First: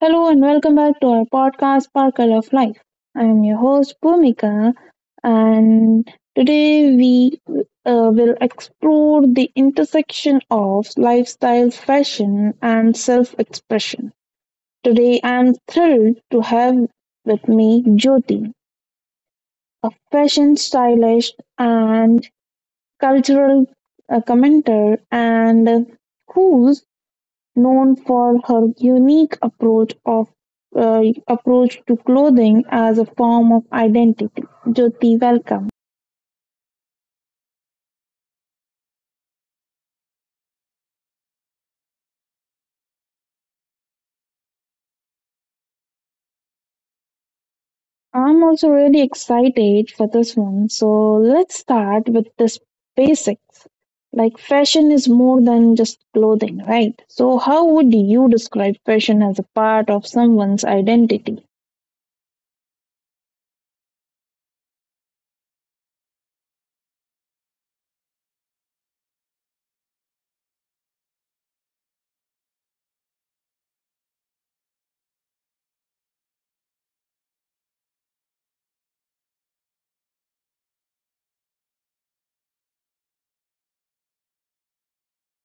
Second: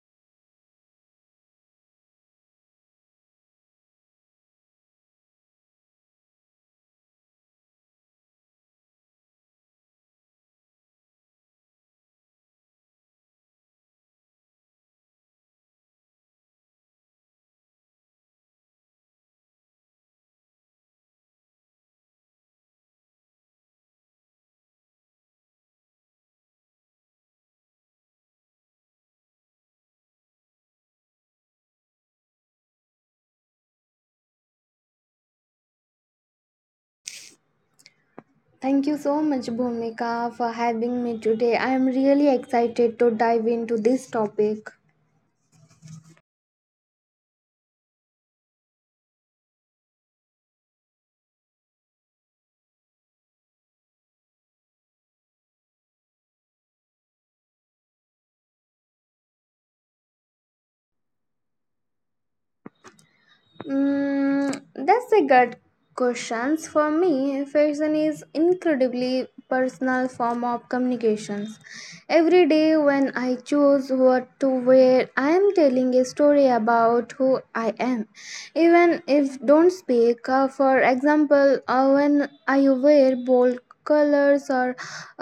Hello and welcome back to our podcast, Sparkle of Life. I am your host, Bhumika, and today we will explore the intersection of lifestyle, fashion, and self expression. Today, I am thrilled to have with me Jyoti, a fashion stylist and cultural commentator, and whose known for her unique uh, approach to clothing as a form of identity. Jyoti, welcome. Thank you so much, Bhumika, for having me today. I am really excited to dive into this topic. I'm also really excited for this one. So let's start with this basics. Like fashion is more than just clothing, right? So how would you describe fashion as a part of someone's identity? That's a good questions for me fashion is incredibly personal form of communications. Every day when I choose what to wear I am telling a story about who I am even if don't speak. For example when I wear bold colors or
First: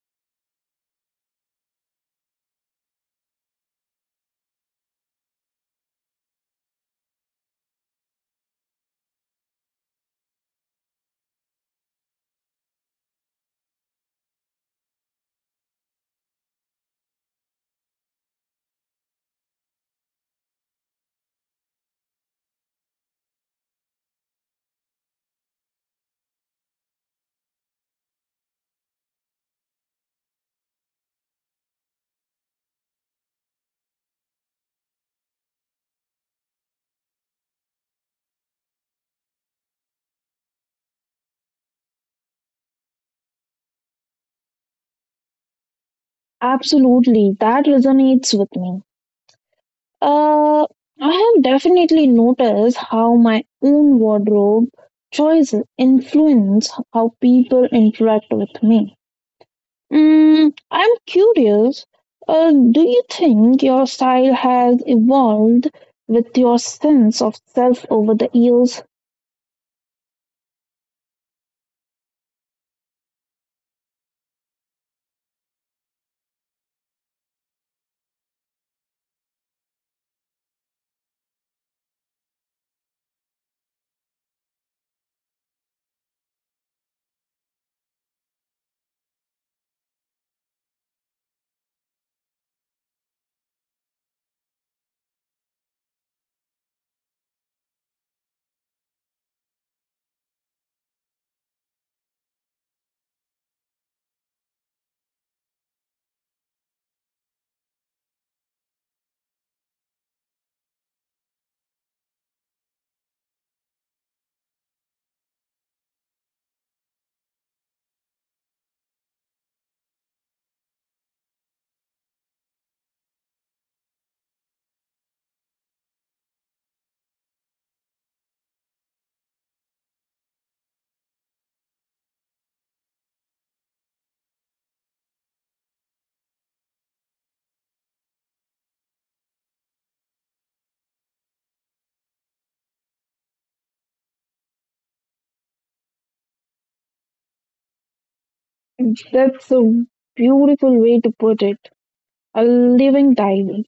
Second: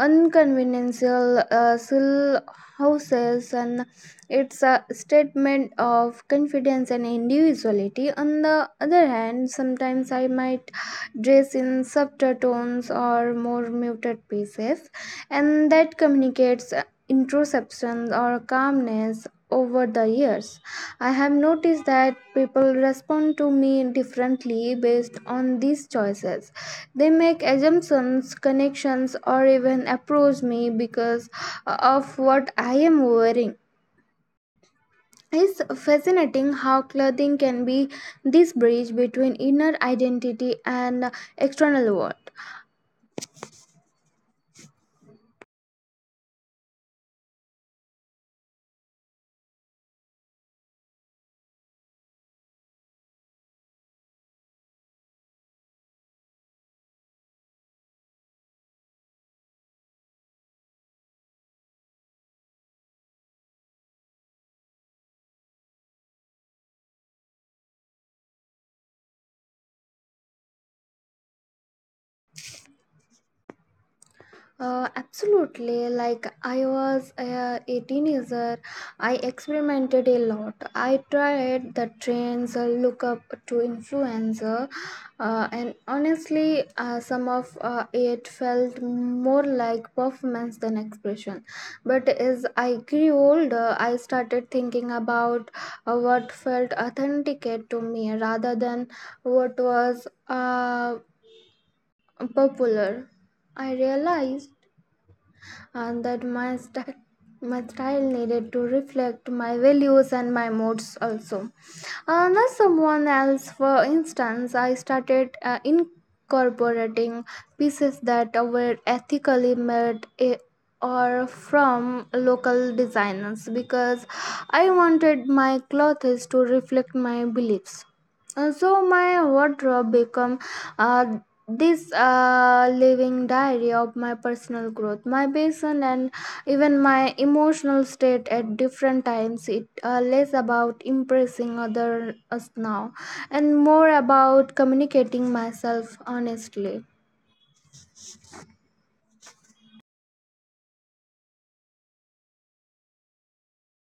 unconventional silhouettes and it's a statement of confidence and individuality. On the other hand, sometimes I might dress in softer tones or more muted pieces, and that communicates introspection or calmness. Over the years, I have noticed that people respond to me differently based on these choices. They make assumptions, connections, or even approach me because of what I am wearing. It's fascinating how clothing can be this bridge between inner identity and external world. Absolutely, that resonates with me. Uh, I have definitely noticed how my own wardrobe choices influence how people interact with me. Mm, I'm curious, do you think your style has evolved with your sense of self over the years? Absolutely. Like I was a 18 year, I experimented a lot. I tried the trends, look up to influencer, and honestly, some of it felt more like performance than expression. But as I grew older, I started thinking about what felt authentic to me rather than what was popular. I realized and that my style needed to reflect my values and my moods also, not someone else. For instance I started incorporating pieces that were ethically made, or from local designers because I wanted my clothes to reflect my beliefs. So my wardrobe become uh, this living diary of my personal growth, my passion, and even my emotional state at different times. It less about impressing others now, and more about communicating myself honestly. That's a beautiful way to put it. A living diary.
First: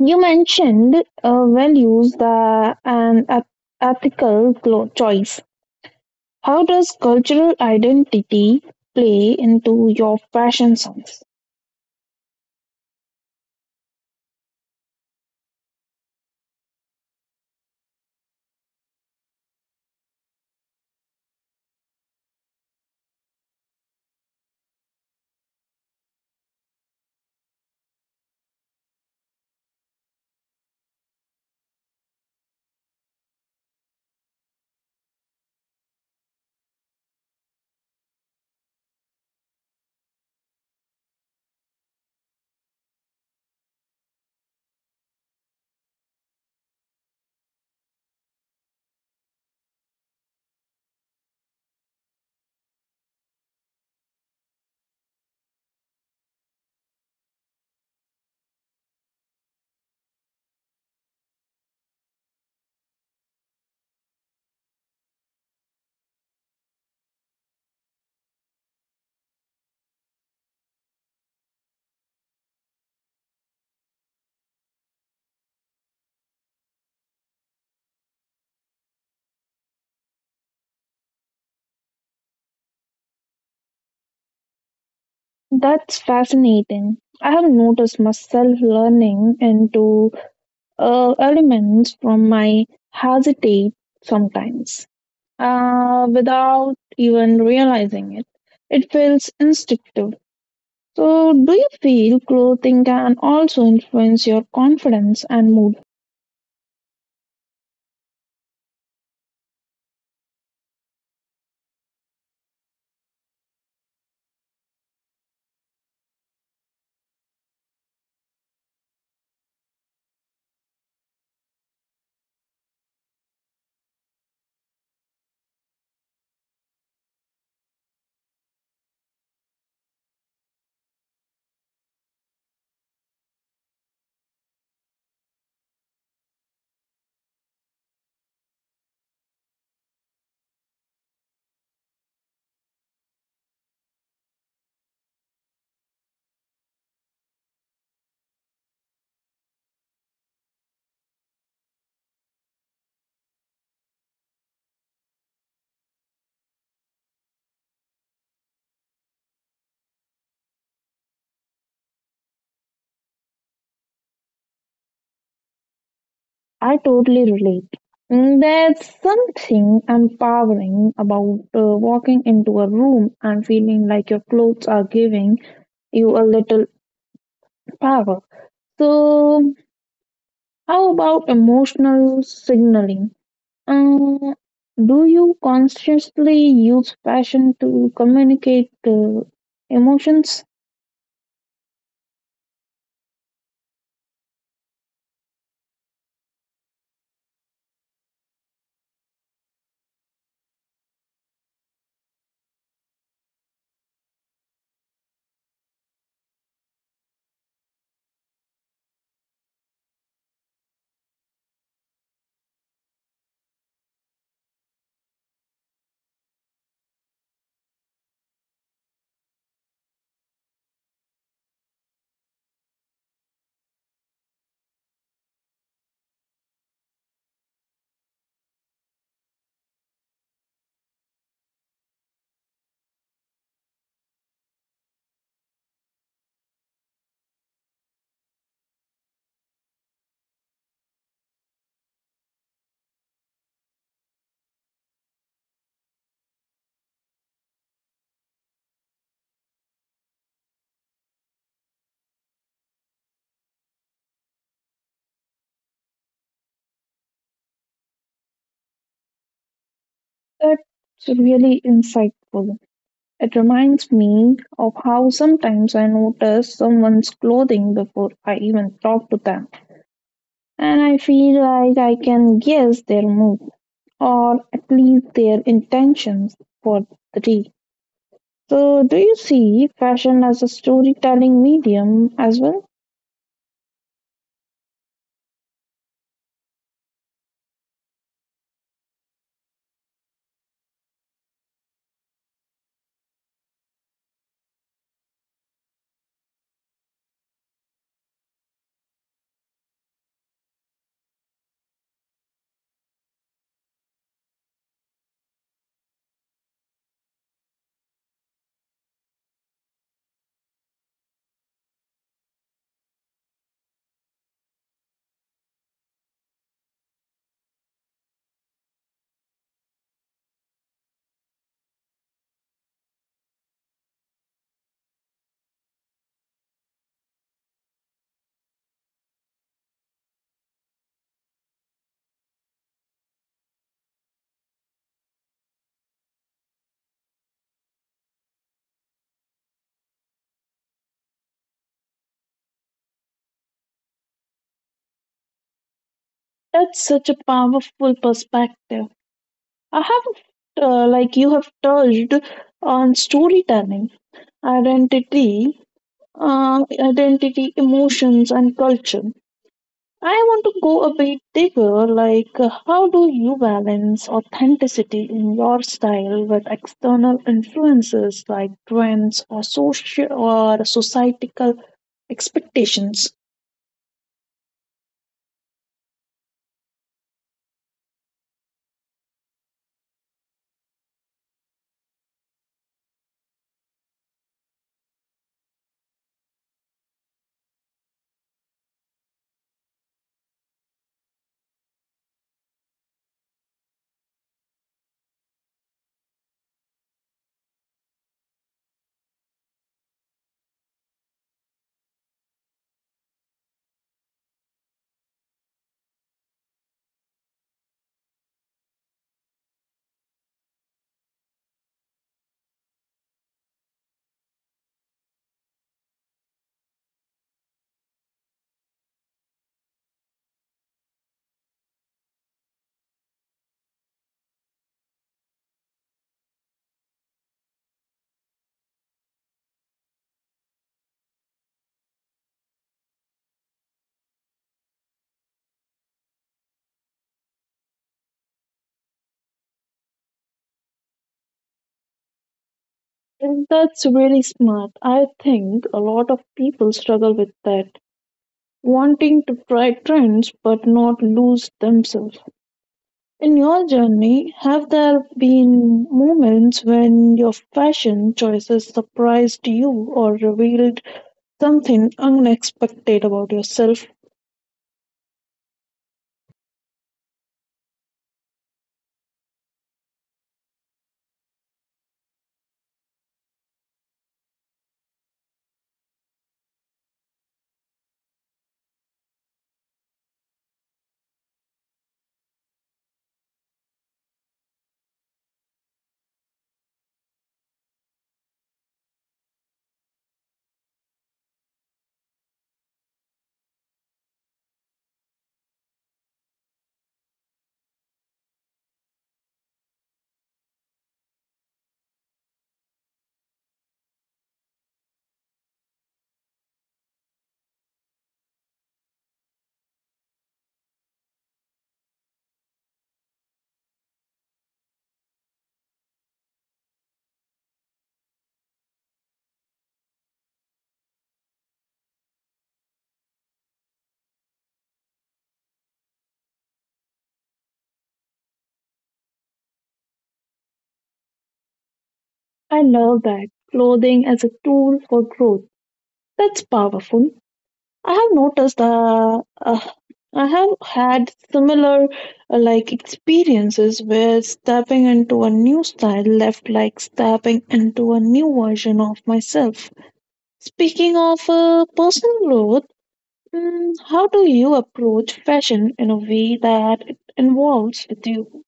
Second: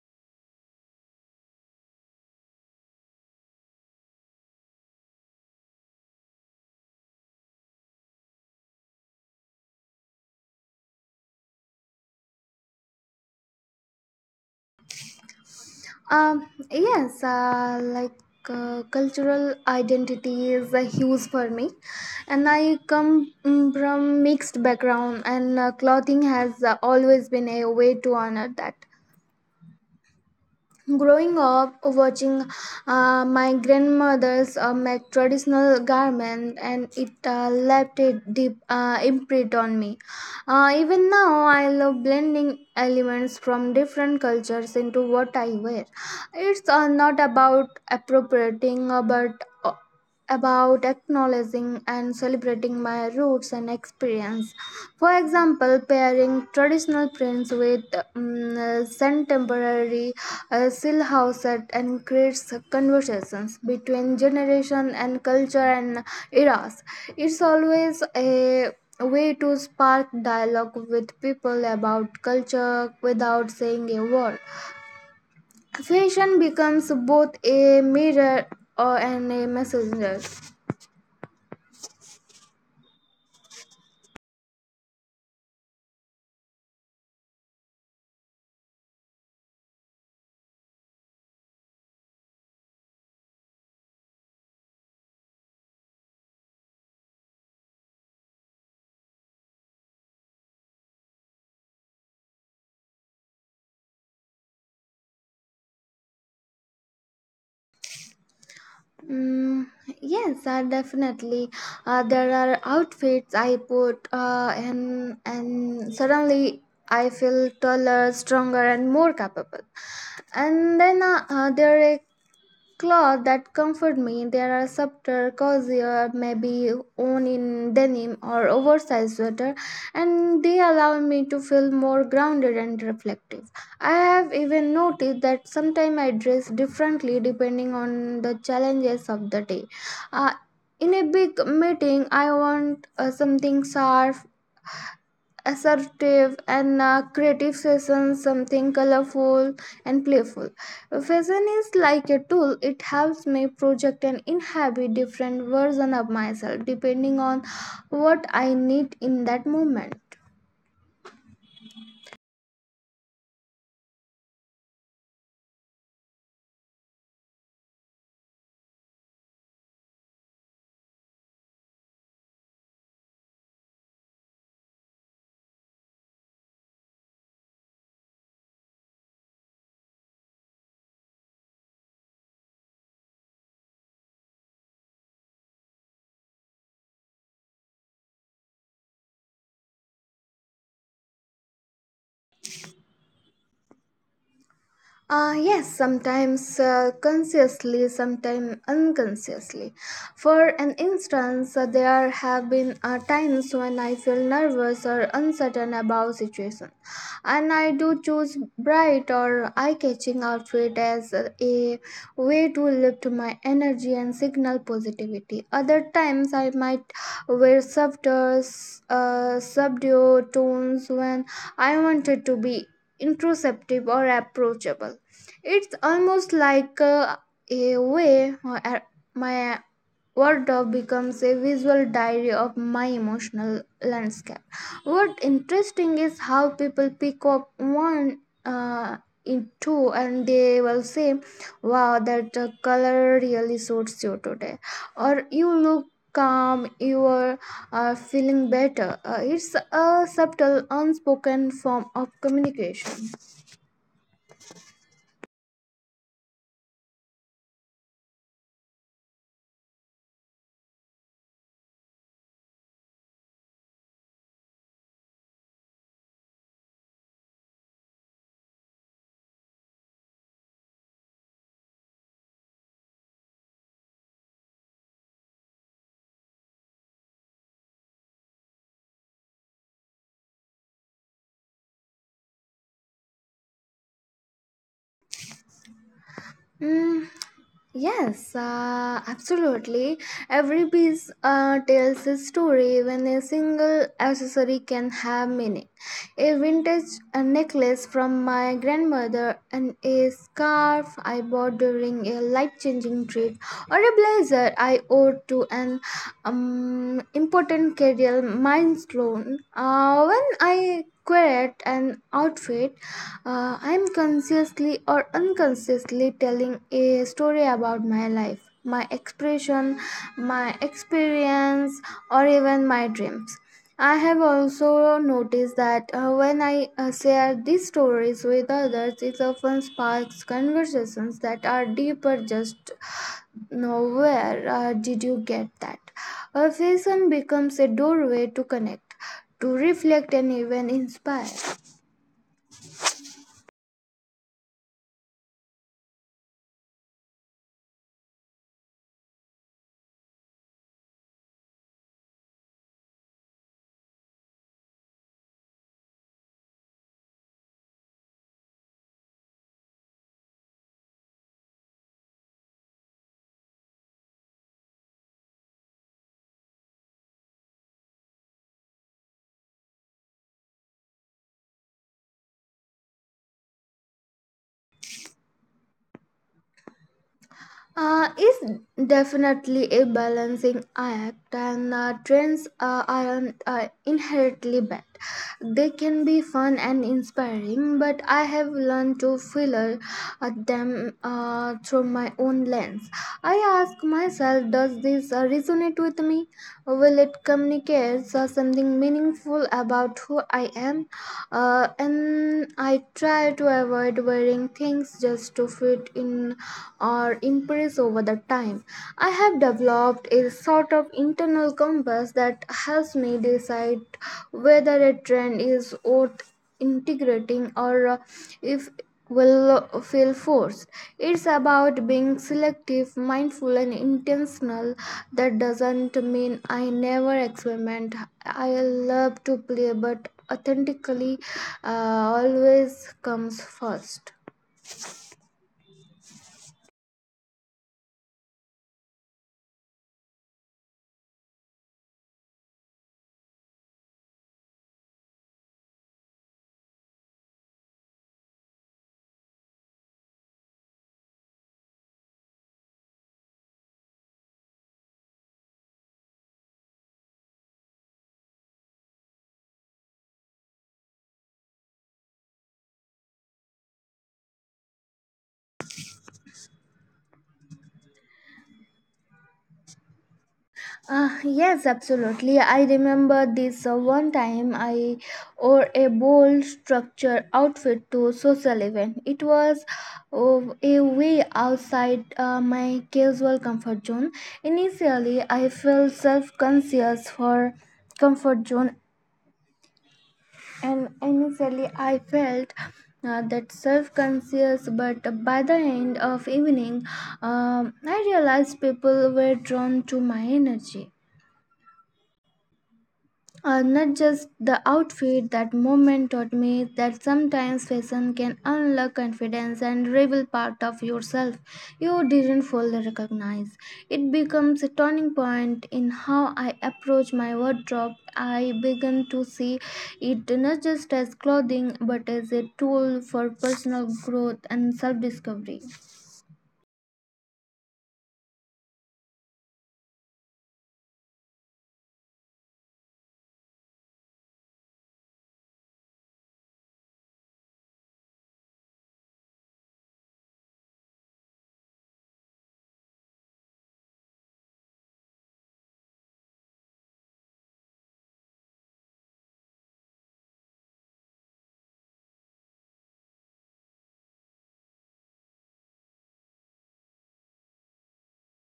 You mentioned values that, ethical choice. How does cultural identity play into your fashion sense? Um, yes, uh, like Cultural identity is a huge for me, and I come from mixed background, and clothing has always been a way to honor that. Growing up, watching my grandmother's make traditional garment, and it left a deep imprint on me. Even now, I love blending elements from different cultures into what I wear. It's not about appropriating, but uh, about acknowledging and celebrating my roots and experience. For example, pairing traditional prints with contemporary silhouette set and creates conversations between generation and culture and eras. It's always a way to spark dialogue with people about culture without saying a word. Fashion becomes both a mirror and a messenger. That's fascinating. I have noticed myself learning into elements from my heritage sometimes without even realizing it. It feels instinctive. So, do you feel clothing can also influence your confidence and mood? Mm, yes, definitely. There are outfits I put and suddenly I feel taller, stronger, and more capable. And then there Clothes that comfort me. There are subtler, cozier, maybe worn in denim or oversized sweater, and they allow me to feel more grounded and reflective. I have even noticed that sometimes I dress differently depending on the challenges of the day. Uh, in a big meeting, I want something sharp assertive and creative fashion something colorful and playful. Fashion is like a tool. It helps me project and inhabit different version of myself depending on what I need in that moment. I totally relate. Mm, there's something empowering about walking into a room and feeling like your clothes are giving you a little power. So, how about emotional signaling? Uh, do you consciously use fashion to communicate emotions? Yes, sometimes consciously, sometimes unconsciously. For an instance, there have been times when I feel nervous or uncertain about situation, and I do choose bright or eye-catching outfit as a way to lift my energy and signal positivity. Other times, I might wear softer, subdued tones when I wanted to be introspective or approachable. It's almost like a way my wardrobe becomes a visual diary of my emotional landscape. What interesting is how people pick up one uh, in two and they will say, "Wow, that color really suits you today," or "You look." Calm you are feeling better. It's a subtle unspoken form of communication. That's really insightful. It reminds me of how sometimes I notice someone's clothing before I even talk to them, and I feel like I can guess their mood or at least their intentions for the day. So, do you see fashion as a storytelling medium as well? Mm, Yes, absolutely. Every piece tells a story, even a single accessory can have meaning. A vintage necklace from my grandmother, and a scarf I bought during a life changing trip, or a blazer I owed to an important career milestone. When I create an outfit, I'm consciously or unconsciously telling a story about my life, my expression, my experience, or even my dreams. I have also noticed that when I share these stories with others, it often sparks conversations that are deeper just now, where did you get that? A vision becomes a doorway to connect, to reflect, and even inspire. That's such a powerful perspective. I have, like you have touched on storytelling, identity, uh, identity, emotions, and culture. I want to go a bit deeper, like how do you balance authenticity in your style with external influences like trends or social or societal expectations? Is definitely a balancing act, and trends aren't inherently bad. They can be fun and inspiring, but I have learned to filter them through my own lens. I ask myself, does this resonate with me? Will it communicate something meaningful about who I am? And I try to avoid wearing things just to fit in or impress over the time. I have developed a sort of internal compass that helps me decide whether a trend is worth integrating or if will feel forced. It's about being selective, mindful and intentional. That doesn't mean I never experiment. I love to play but authentically uh, always comes first. And that's really smart. I think a lot of people struggle with that, wanting to try trends but not lose themselves. In your journey, have there been moments when your fashion choices surprised you or revealed something unexpected about yourself. Yes, absolutely. I remember this one time I wore a bold structure outfit to a social event. It was a way outside my casual comfort zone. Initially, I felt self-conscious for comfort zone, and initially I felt that self-conscious. But by the end of evening, I realized people were drawn to my energy. Not just the outfit, that moment taught me that sometimes fashion can unlock confidence and reveal part of yourself you didn't fully recognize. It becomes a turning point in how I approach my wardrobe. I began to see it not just as clothing but as a tool for personal growth and self discovery. I love that. Clothing as a tool for growth. That's powerful. I have noticed uh, uh, I have had similar experiences where stepping into a new style left like stepping into a new version of myself. Speaking of personal growth, mm, how do you approach fashion in a way that it involves with you?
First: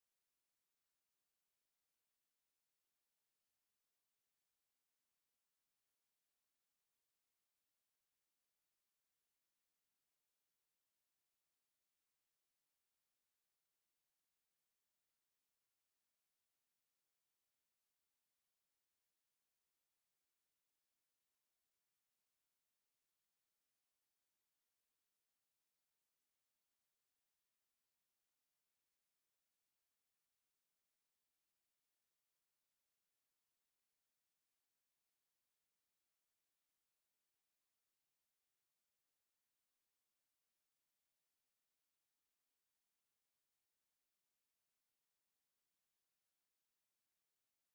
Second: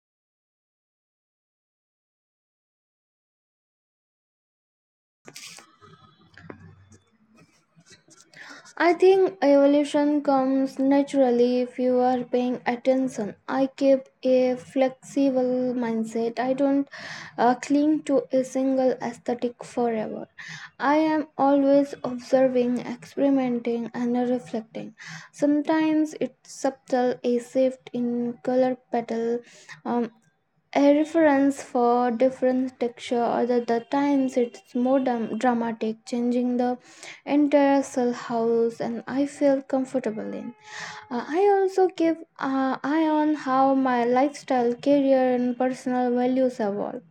I think evolution comes naturally if you are paying attention. I keep a flexible mindset. I don't cling to a single aesthetic forever. I am always observing, experimenting, and reflecting. Sometimes it's subtle, a shift in color petal, a reference for different texture or the times it's more dramatic changing the entire cell house and I feel comfortable in. I also keep eye on how my lifestyle career and personal values evolve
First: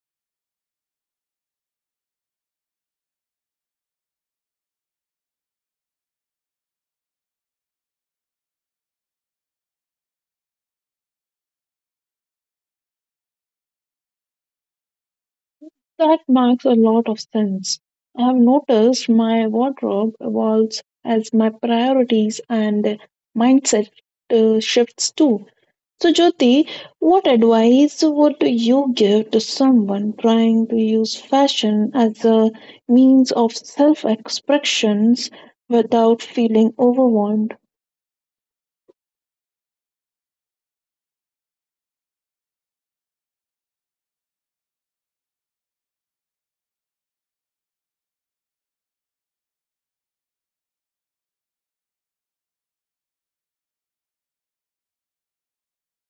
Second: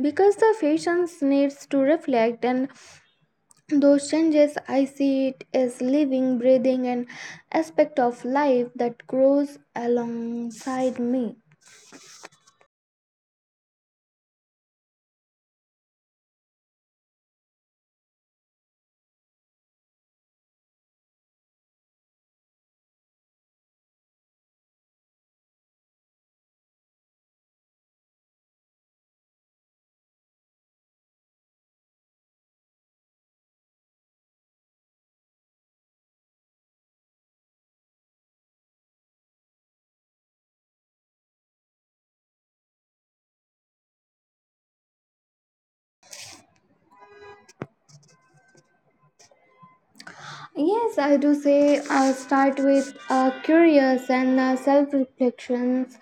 because the fashions needs to reflect and those changes. I see it as living breathing and aspect of life that grows alongside me. That makes a lot of sense. I have noticed my wardrobe evolves as my priorities and mindset shifts too. So, Jyoti, what advice would you give to someone trying to use fashion as a means of self expressions without feeling overwhelmed? Yes, I do say start with curious and self reflections.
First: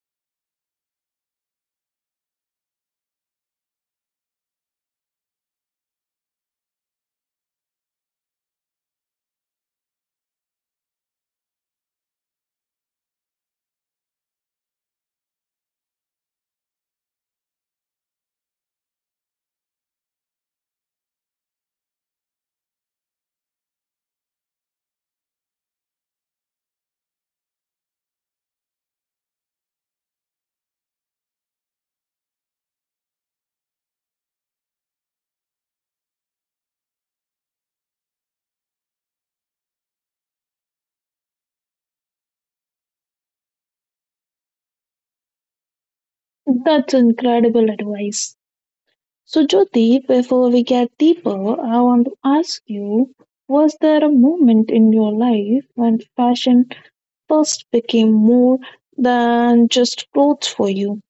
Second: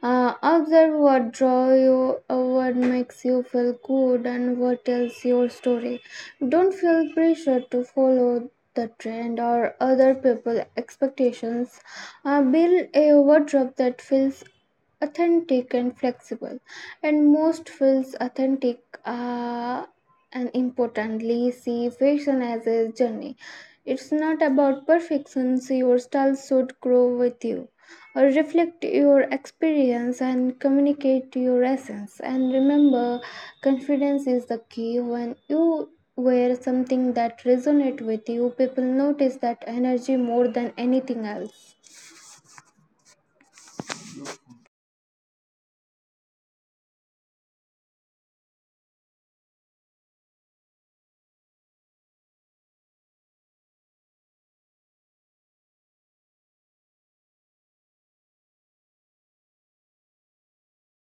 Observe what draw you, what makes you feel good, and what tells your story. Don't feel pressure to follow the trend or other people's expectations. Build a wardrobe that feels authentic and flexible, and most feels authentic. Uh, and importantly, see fashion as a journey. It's not about perfection, so your style should grow with you, or reflect your experience and communicate your essence. And remember, confidence is the key. When you wear something that resonates with you, people notice that energy more than anything else. That's incredible advice. So, Jyoti, before we get deeper, I want to ask you was there a moment in your life when fashion first became more than just clothes for you?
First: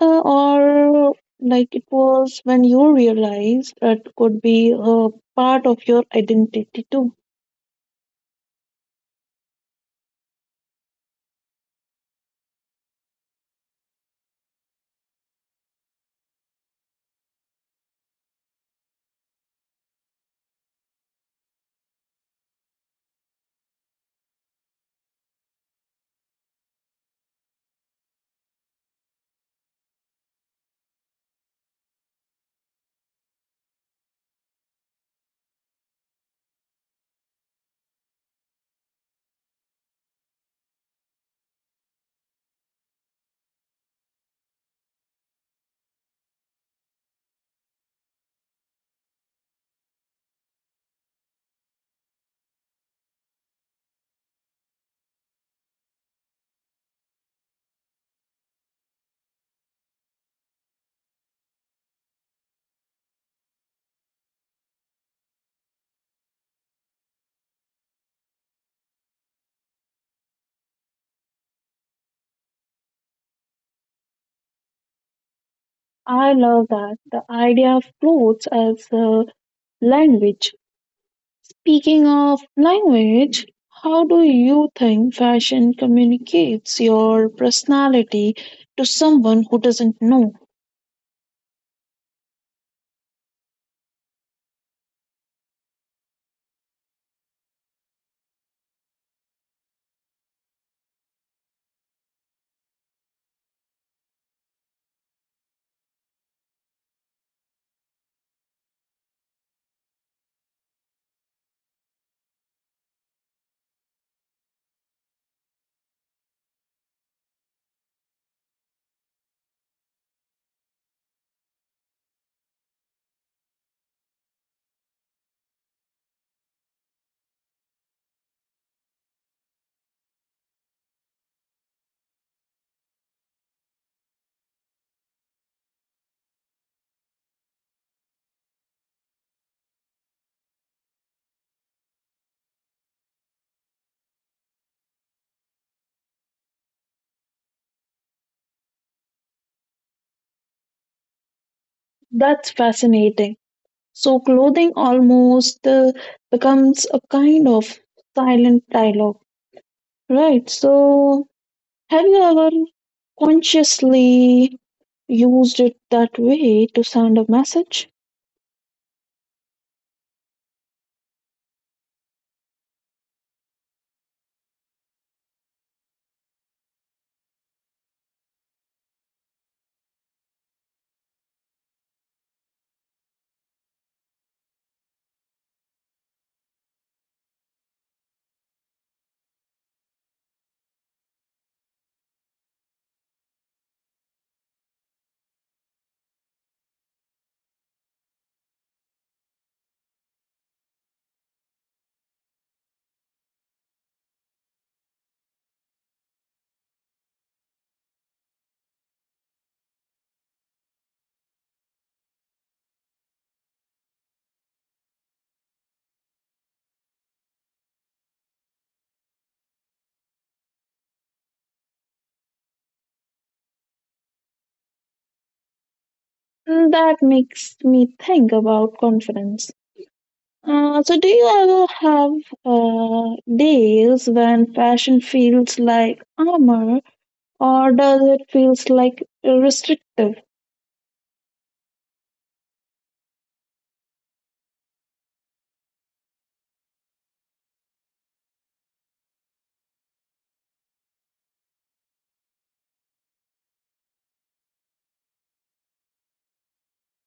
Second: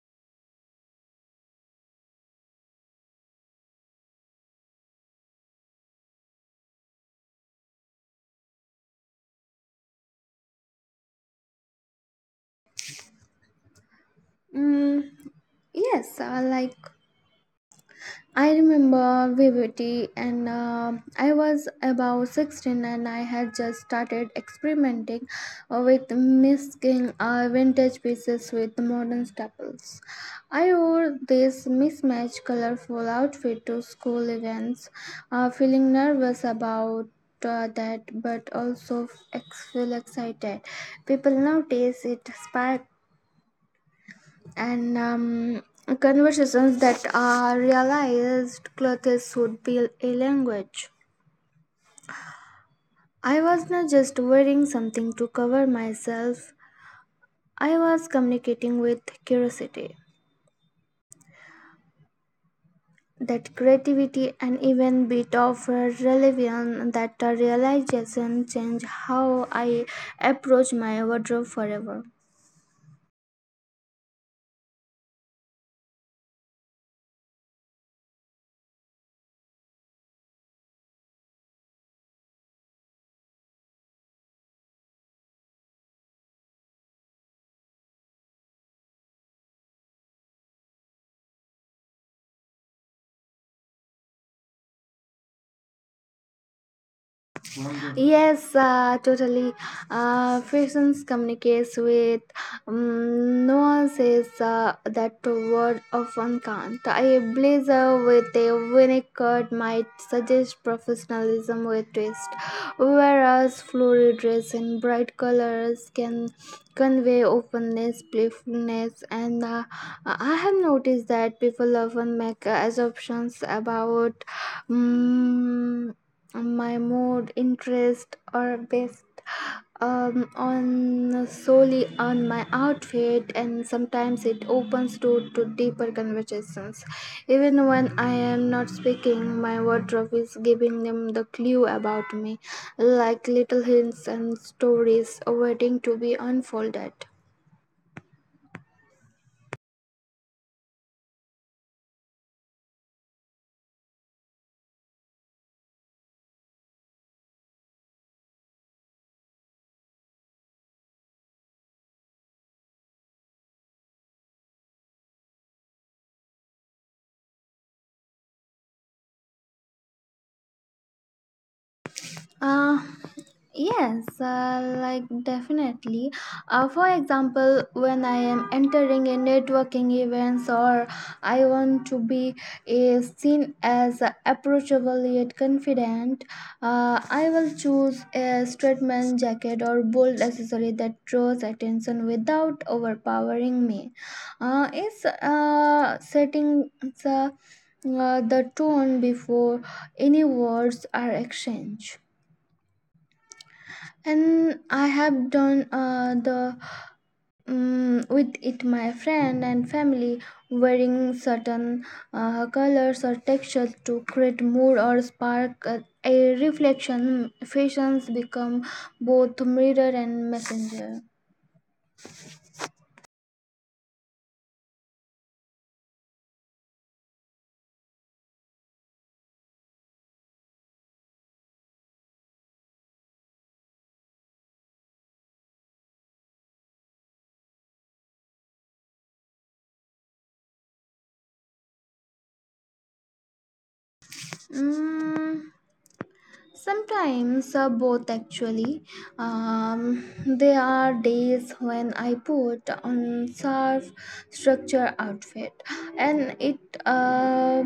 Or it was when you realized it could be a part of your identity too? Mm, yes, I like I remember vividly, and I was about 16 and I had just started experimenting with mixing vintage pieces with modern staples. I wore this mismatched colorful outfit to school events, feeling nervous about that but also feel excited. People notice it spark and conversations that are realized clothes would be a language. I was not just wearing something to cover myself, I was communicating with curiosity. That creativity and even bit of relevance that realization changed how I approach my wardrobe forever. I love that the idea of clothes as a language. Speaking of language, how do you think fashion communicates your personality to someone who doesn't know? Yes, totally. Frictions communicates with nuances that word often can't. A blazer with a vinaigrette might suggest professionalism with twist, whereas florid dress in bright colors can convey openness, playfulness, and I have noticed that people often make assumptions about. mm my mood, interest, or best on solely on my outfit, and sometimes it opens door to deeper conversations. Even when I am not speaking, my wardrobe is giving them the clue about me, like little hints and stories waiting to be unfolded. That's fascinating. So, clothing almost becomes a kind of silent dialogue, right? So, have you ever consciously used it that way to send a message? Uh, Yes, definitely. For example, when I am entering a networking events or I want to be seen as approachable yet confident, I will choose a statement jacket or bold accessory that draws attention without overpowering me. It's setting the, the tone before any words are exchanged, and I have done the with it my friend and family wearing certain colors or textures to create mood or spark a reflection. Fashions become both mirror and messenger. Mm, that makes me think about confidence. So do you ever have days when fashion feels like armor or does it feels like restrictive? Mm, sometimes both, actually. There are days when I put on sharp structure outfit, and it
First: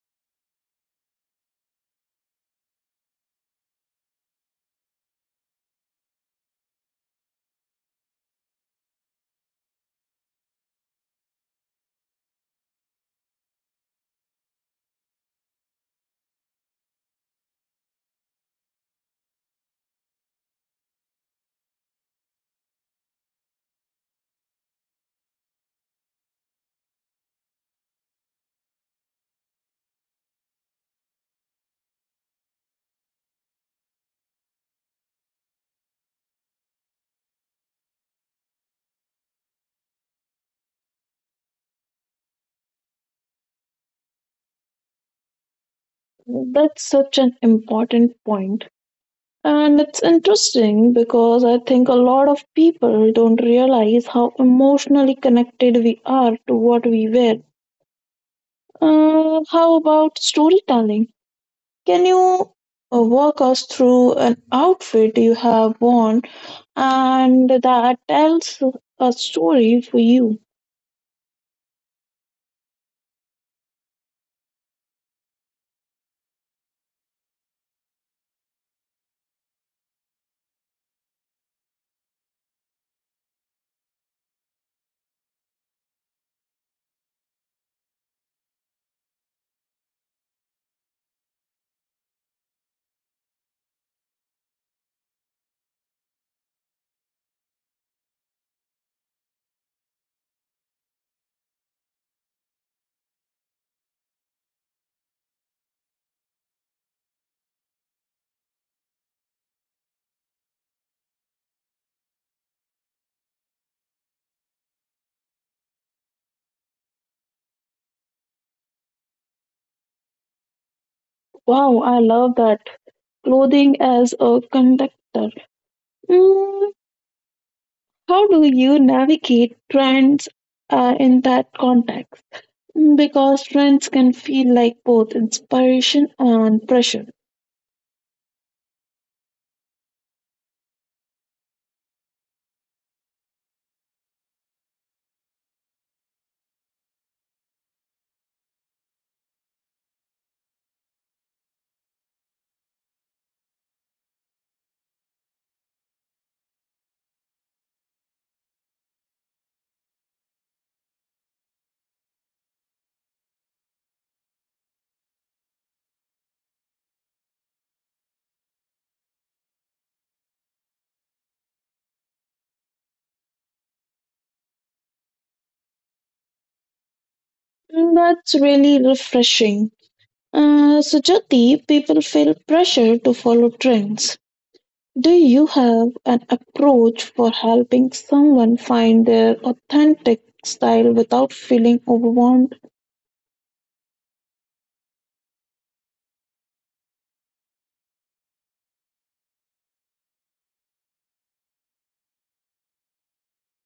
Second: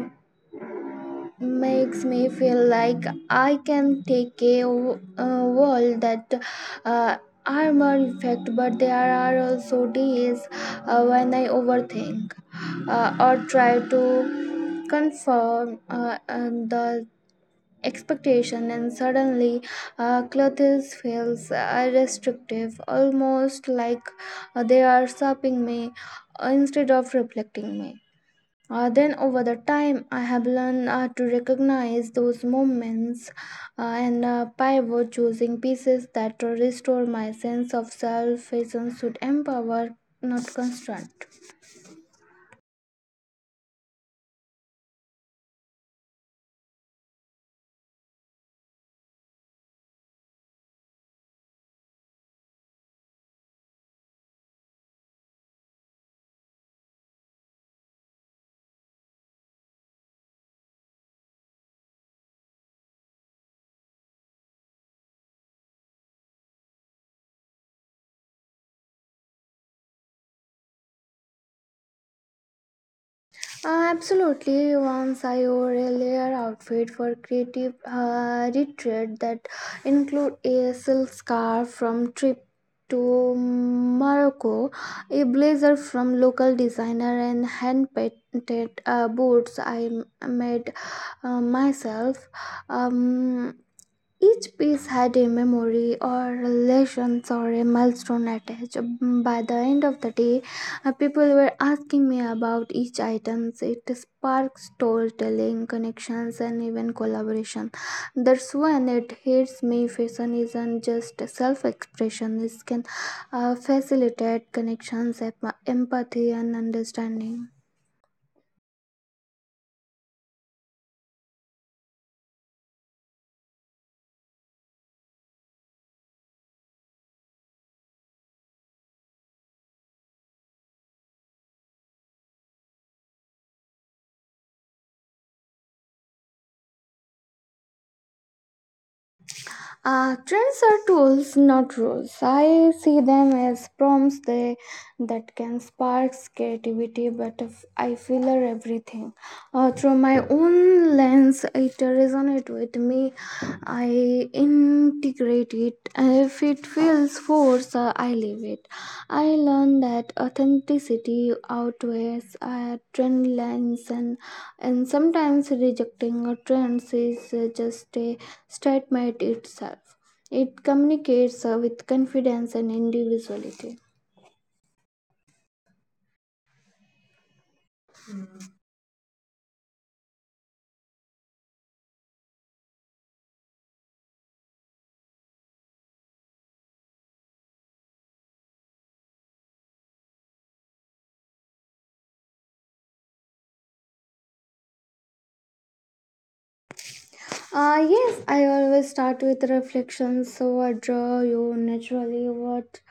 makes me feel like I can take a world that uh, are more effect, but there are also days when I overthink or try to conform and the expectation, and suddenly clothes feels restrictive, almost like they are stopping me instead of reflecting me. Then over the time, I have learned to recognize those moments and pivot, choosing pieces that restore my sense of self. Vision should empower, not constraint. That's such an important point. And it's interesting because I think a lot of people don't realize how emotionally connected we are to what we wear. How about storytelling? Can you walk us through an outfit you have worn and that tells a story for you. Absolutely. Once I wore a layer outfit for creative retreat that include a silk scarf from trip to Morocco, a blazer from local designer, and hand painted boots I made myself. Um, each piece had a memory or relations or a milestone attached. By the end of the day, people were asking me about each item. It sparked storytelling, connections, and even collaboration. That's when it hits me, fashion isn't just self expression, it can facilitate connections, empathy, and understanding. Wow, I love that. Clothing as a conductor. Mm, how do you navigate trends in that context? Mm, because trends can feel like both inspiration and pressure. Trends are tools, not rules. I see them as prompts that can spark creativity, but if I filler everything through my own lens, it resonates with me, I integrate it. If it feels forced, I leave it. I learned that authenticity outweighs trend lines, and sometimes rejecting a trend is just a statement itself. It communicates with confidence and individuality. Mm, that's really refreshing. So, Jyoti, people feel pressure to follow trends. Do you have an approach for helping someone find their authentic style without feeling overwhelmed? Yes, I always start with reflections. So, what draw you naturally? What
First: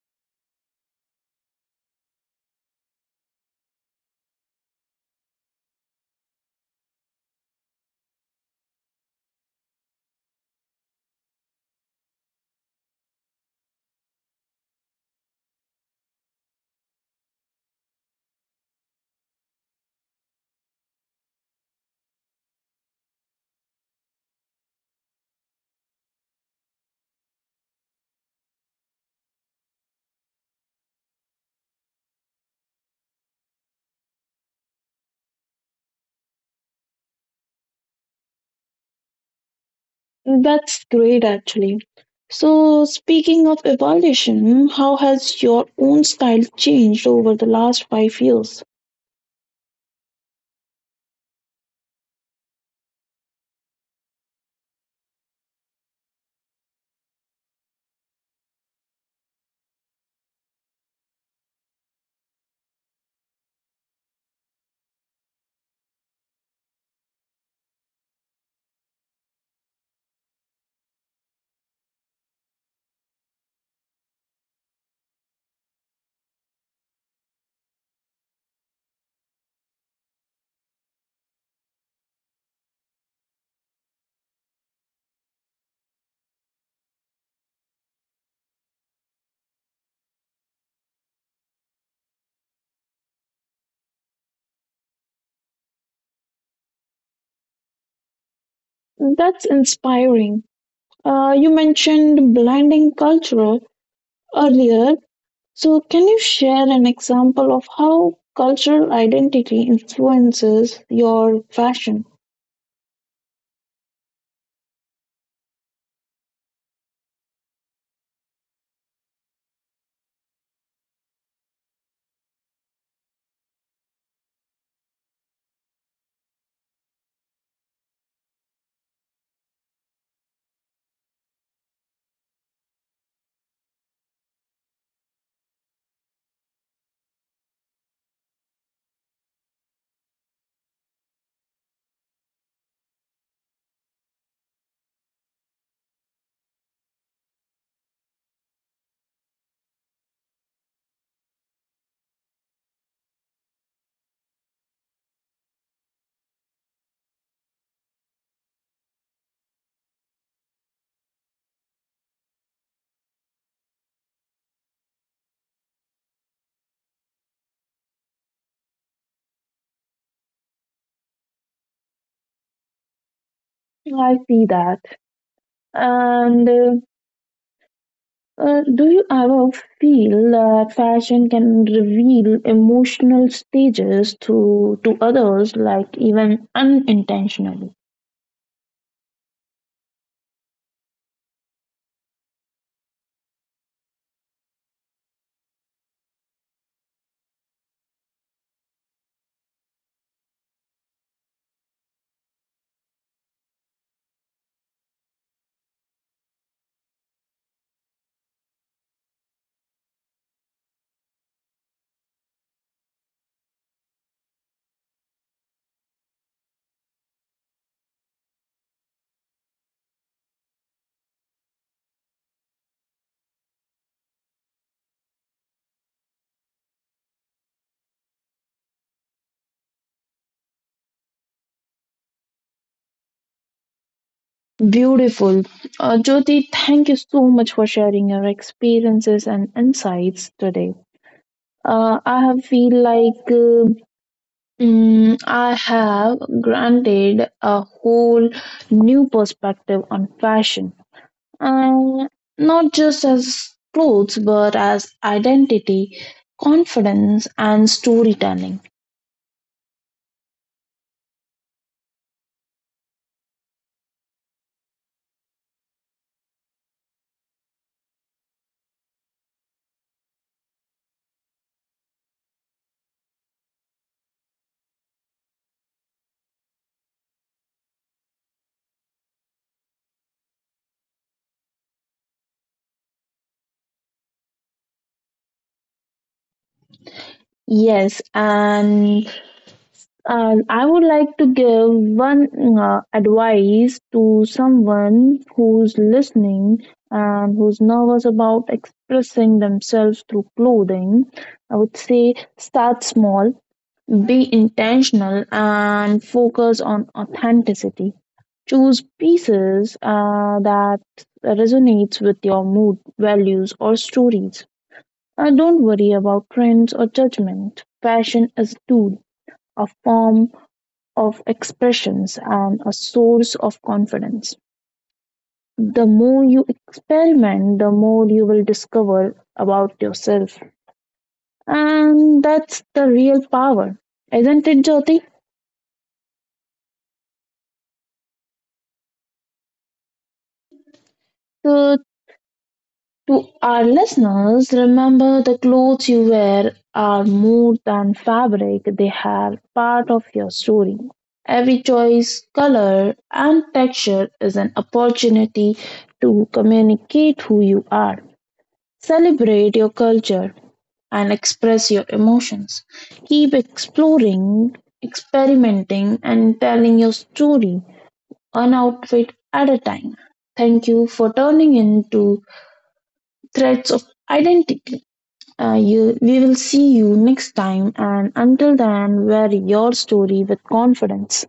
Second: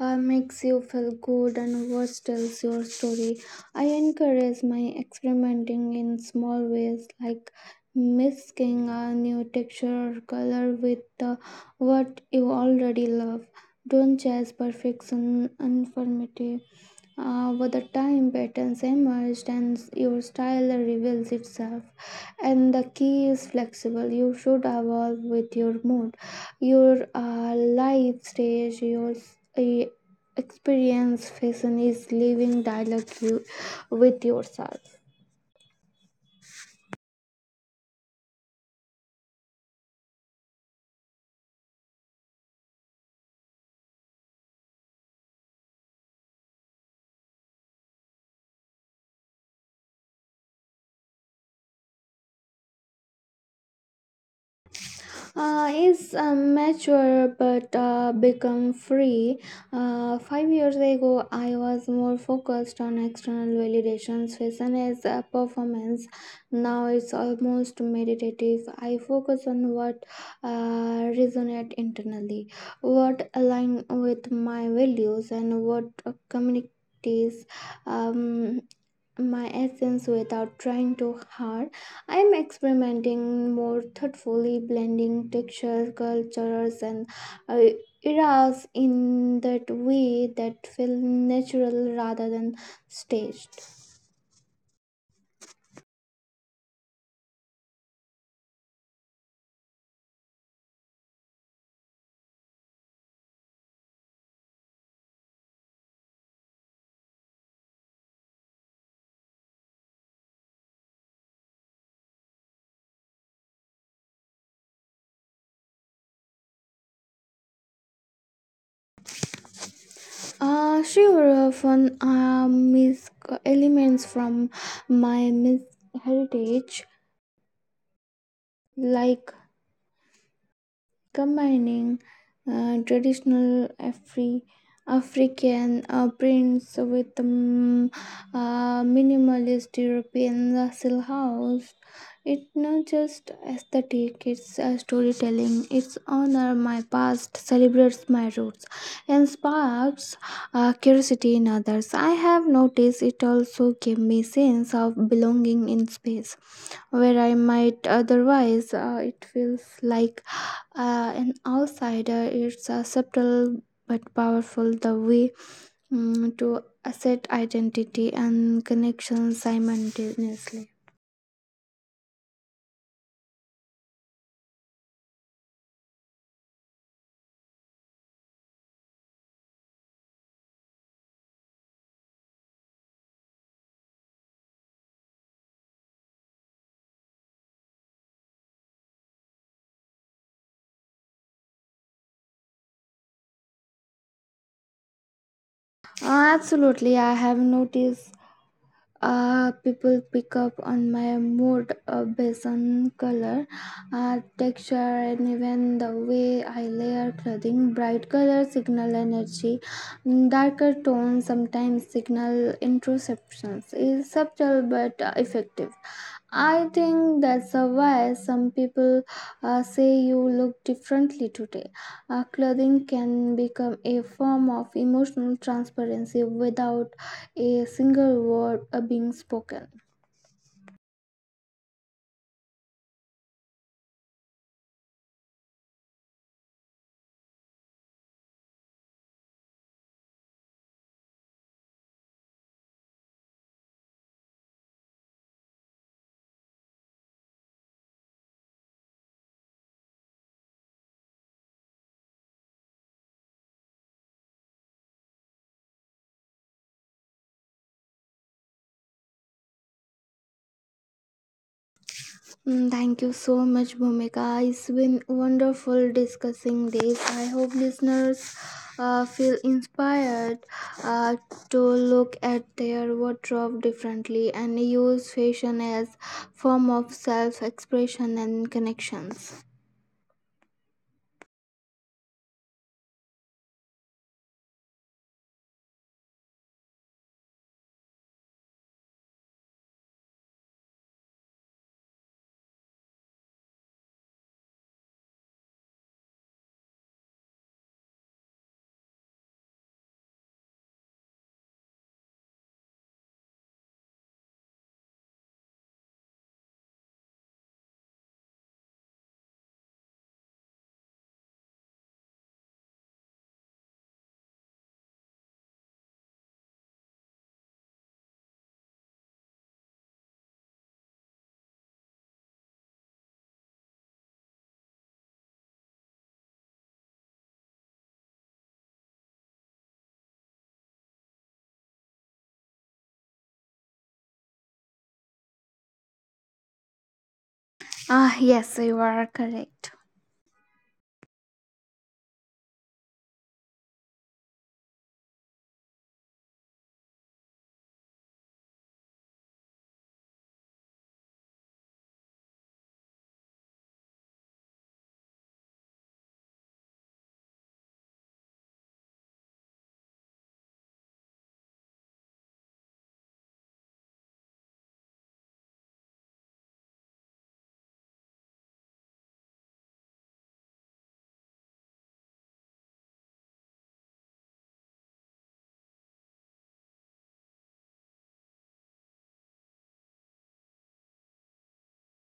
makes you feel good, and what tells your story? I encourage my experimenting in small ways, like mixing a new texture or color with what you already love. Don't chase perfection, unformative. Over time patterns emerged and your style reveals itself, and the key is flexible. You should evolve with your mood, your life stage, your uh, experience. Fashion is living dialogue with yourself. That's great, actually. So, speaking of evolution, how has your own style changed over the last 5 years? Is mature but become free. 5 years ago, I was more focused on external validations, fashion as a performance. Now it's almost meditative. I focus on what resonate internally, what align with my values, and what communities. Um, my essence without trying too hard. I am experimenting more thoughtfully, blending textures, cultures, and uh, eras in that way that feel natural rather than staged. That's inspiring. You mentioned blending culture earlier. So, can you share an example of how cultural identity influences your fashion? She will often miss elements from my heritage, like combining traditional African prints with minimalist European Russell house. It's not just aesthetic, it's storytelling. It's honor my past, celebrates my roots, and sparks curiosity in others. I have noticed it also gave me sense of belonging in space where I might otherwise. It feels like an outsider is a subtle but powerful the way to asset identity and connection simultaneously. I see that. And do you ever feel that fashion can reveal emotional stages to others, like even unintentionally? Absolutely, I have noticed people pick up on my mood based on color, uh, texture, and even the way I layer clothing. Bright colors signal energy, darker tones sometimes signal interceptions. Is subtle but effective. I think that's a why some people say you look differently today. Clothing can become a form of emotional transparency without a single word being spoken. Beautiful. Jyoti, thank you so much for sharing your experiences and insights today. I have feel like I have granted a whole new perspective on fashion and not just as clothes but as identity, confidence, and storytelling. Mm, thank you so much, Bhumika. It's been wonderful discussing this. I hope listeners feel inspired uh, to look at their wardrobe differently and use fashion as form of self-expression and connections. Yes, and I would like to give one advice to someone who's listening and who's nervous about expressing themselves through clothing. I would say start small. Be intentional and focus on authenticity. Choose pieces that resonates with your mood, values, or stories. Don't worry about trends or judgment. Fashion is a tool, a form of expressions, and a source of confidence. The more you experiment, the more you will discover about yourself. And that's the real power, isn't it, Jyoti? Ah, yes, you are correct. So, to our listeners, remember the clothes you wear are more than fabric, they are part of your story. Every choice, color, and texture is an opportunity to communicate who you are. Celebrate your culture and express your emotions. Keep exploring, experimenting, and telling your story one outfit at a time. Thank you for turning into threads of identity. We will see you next time, and until then, wear your story with confidence.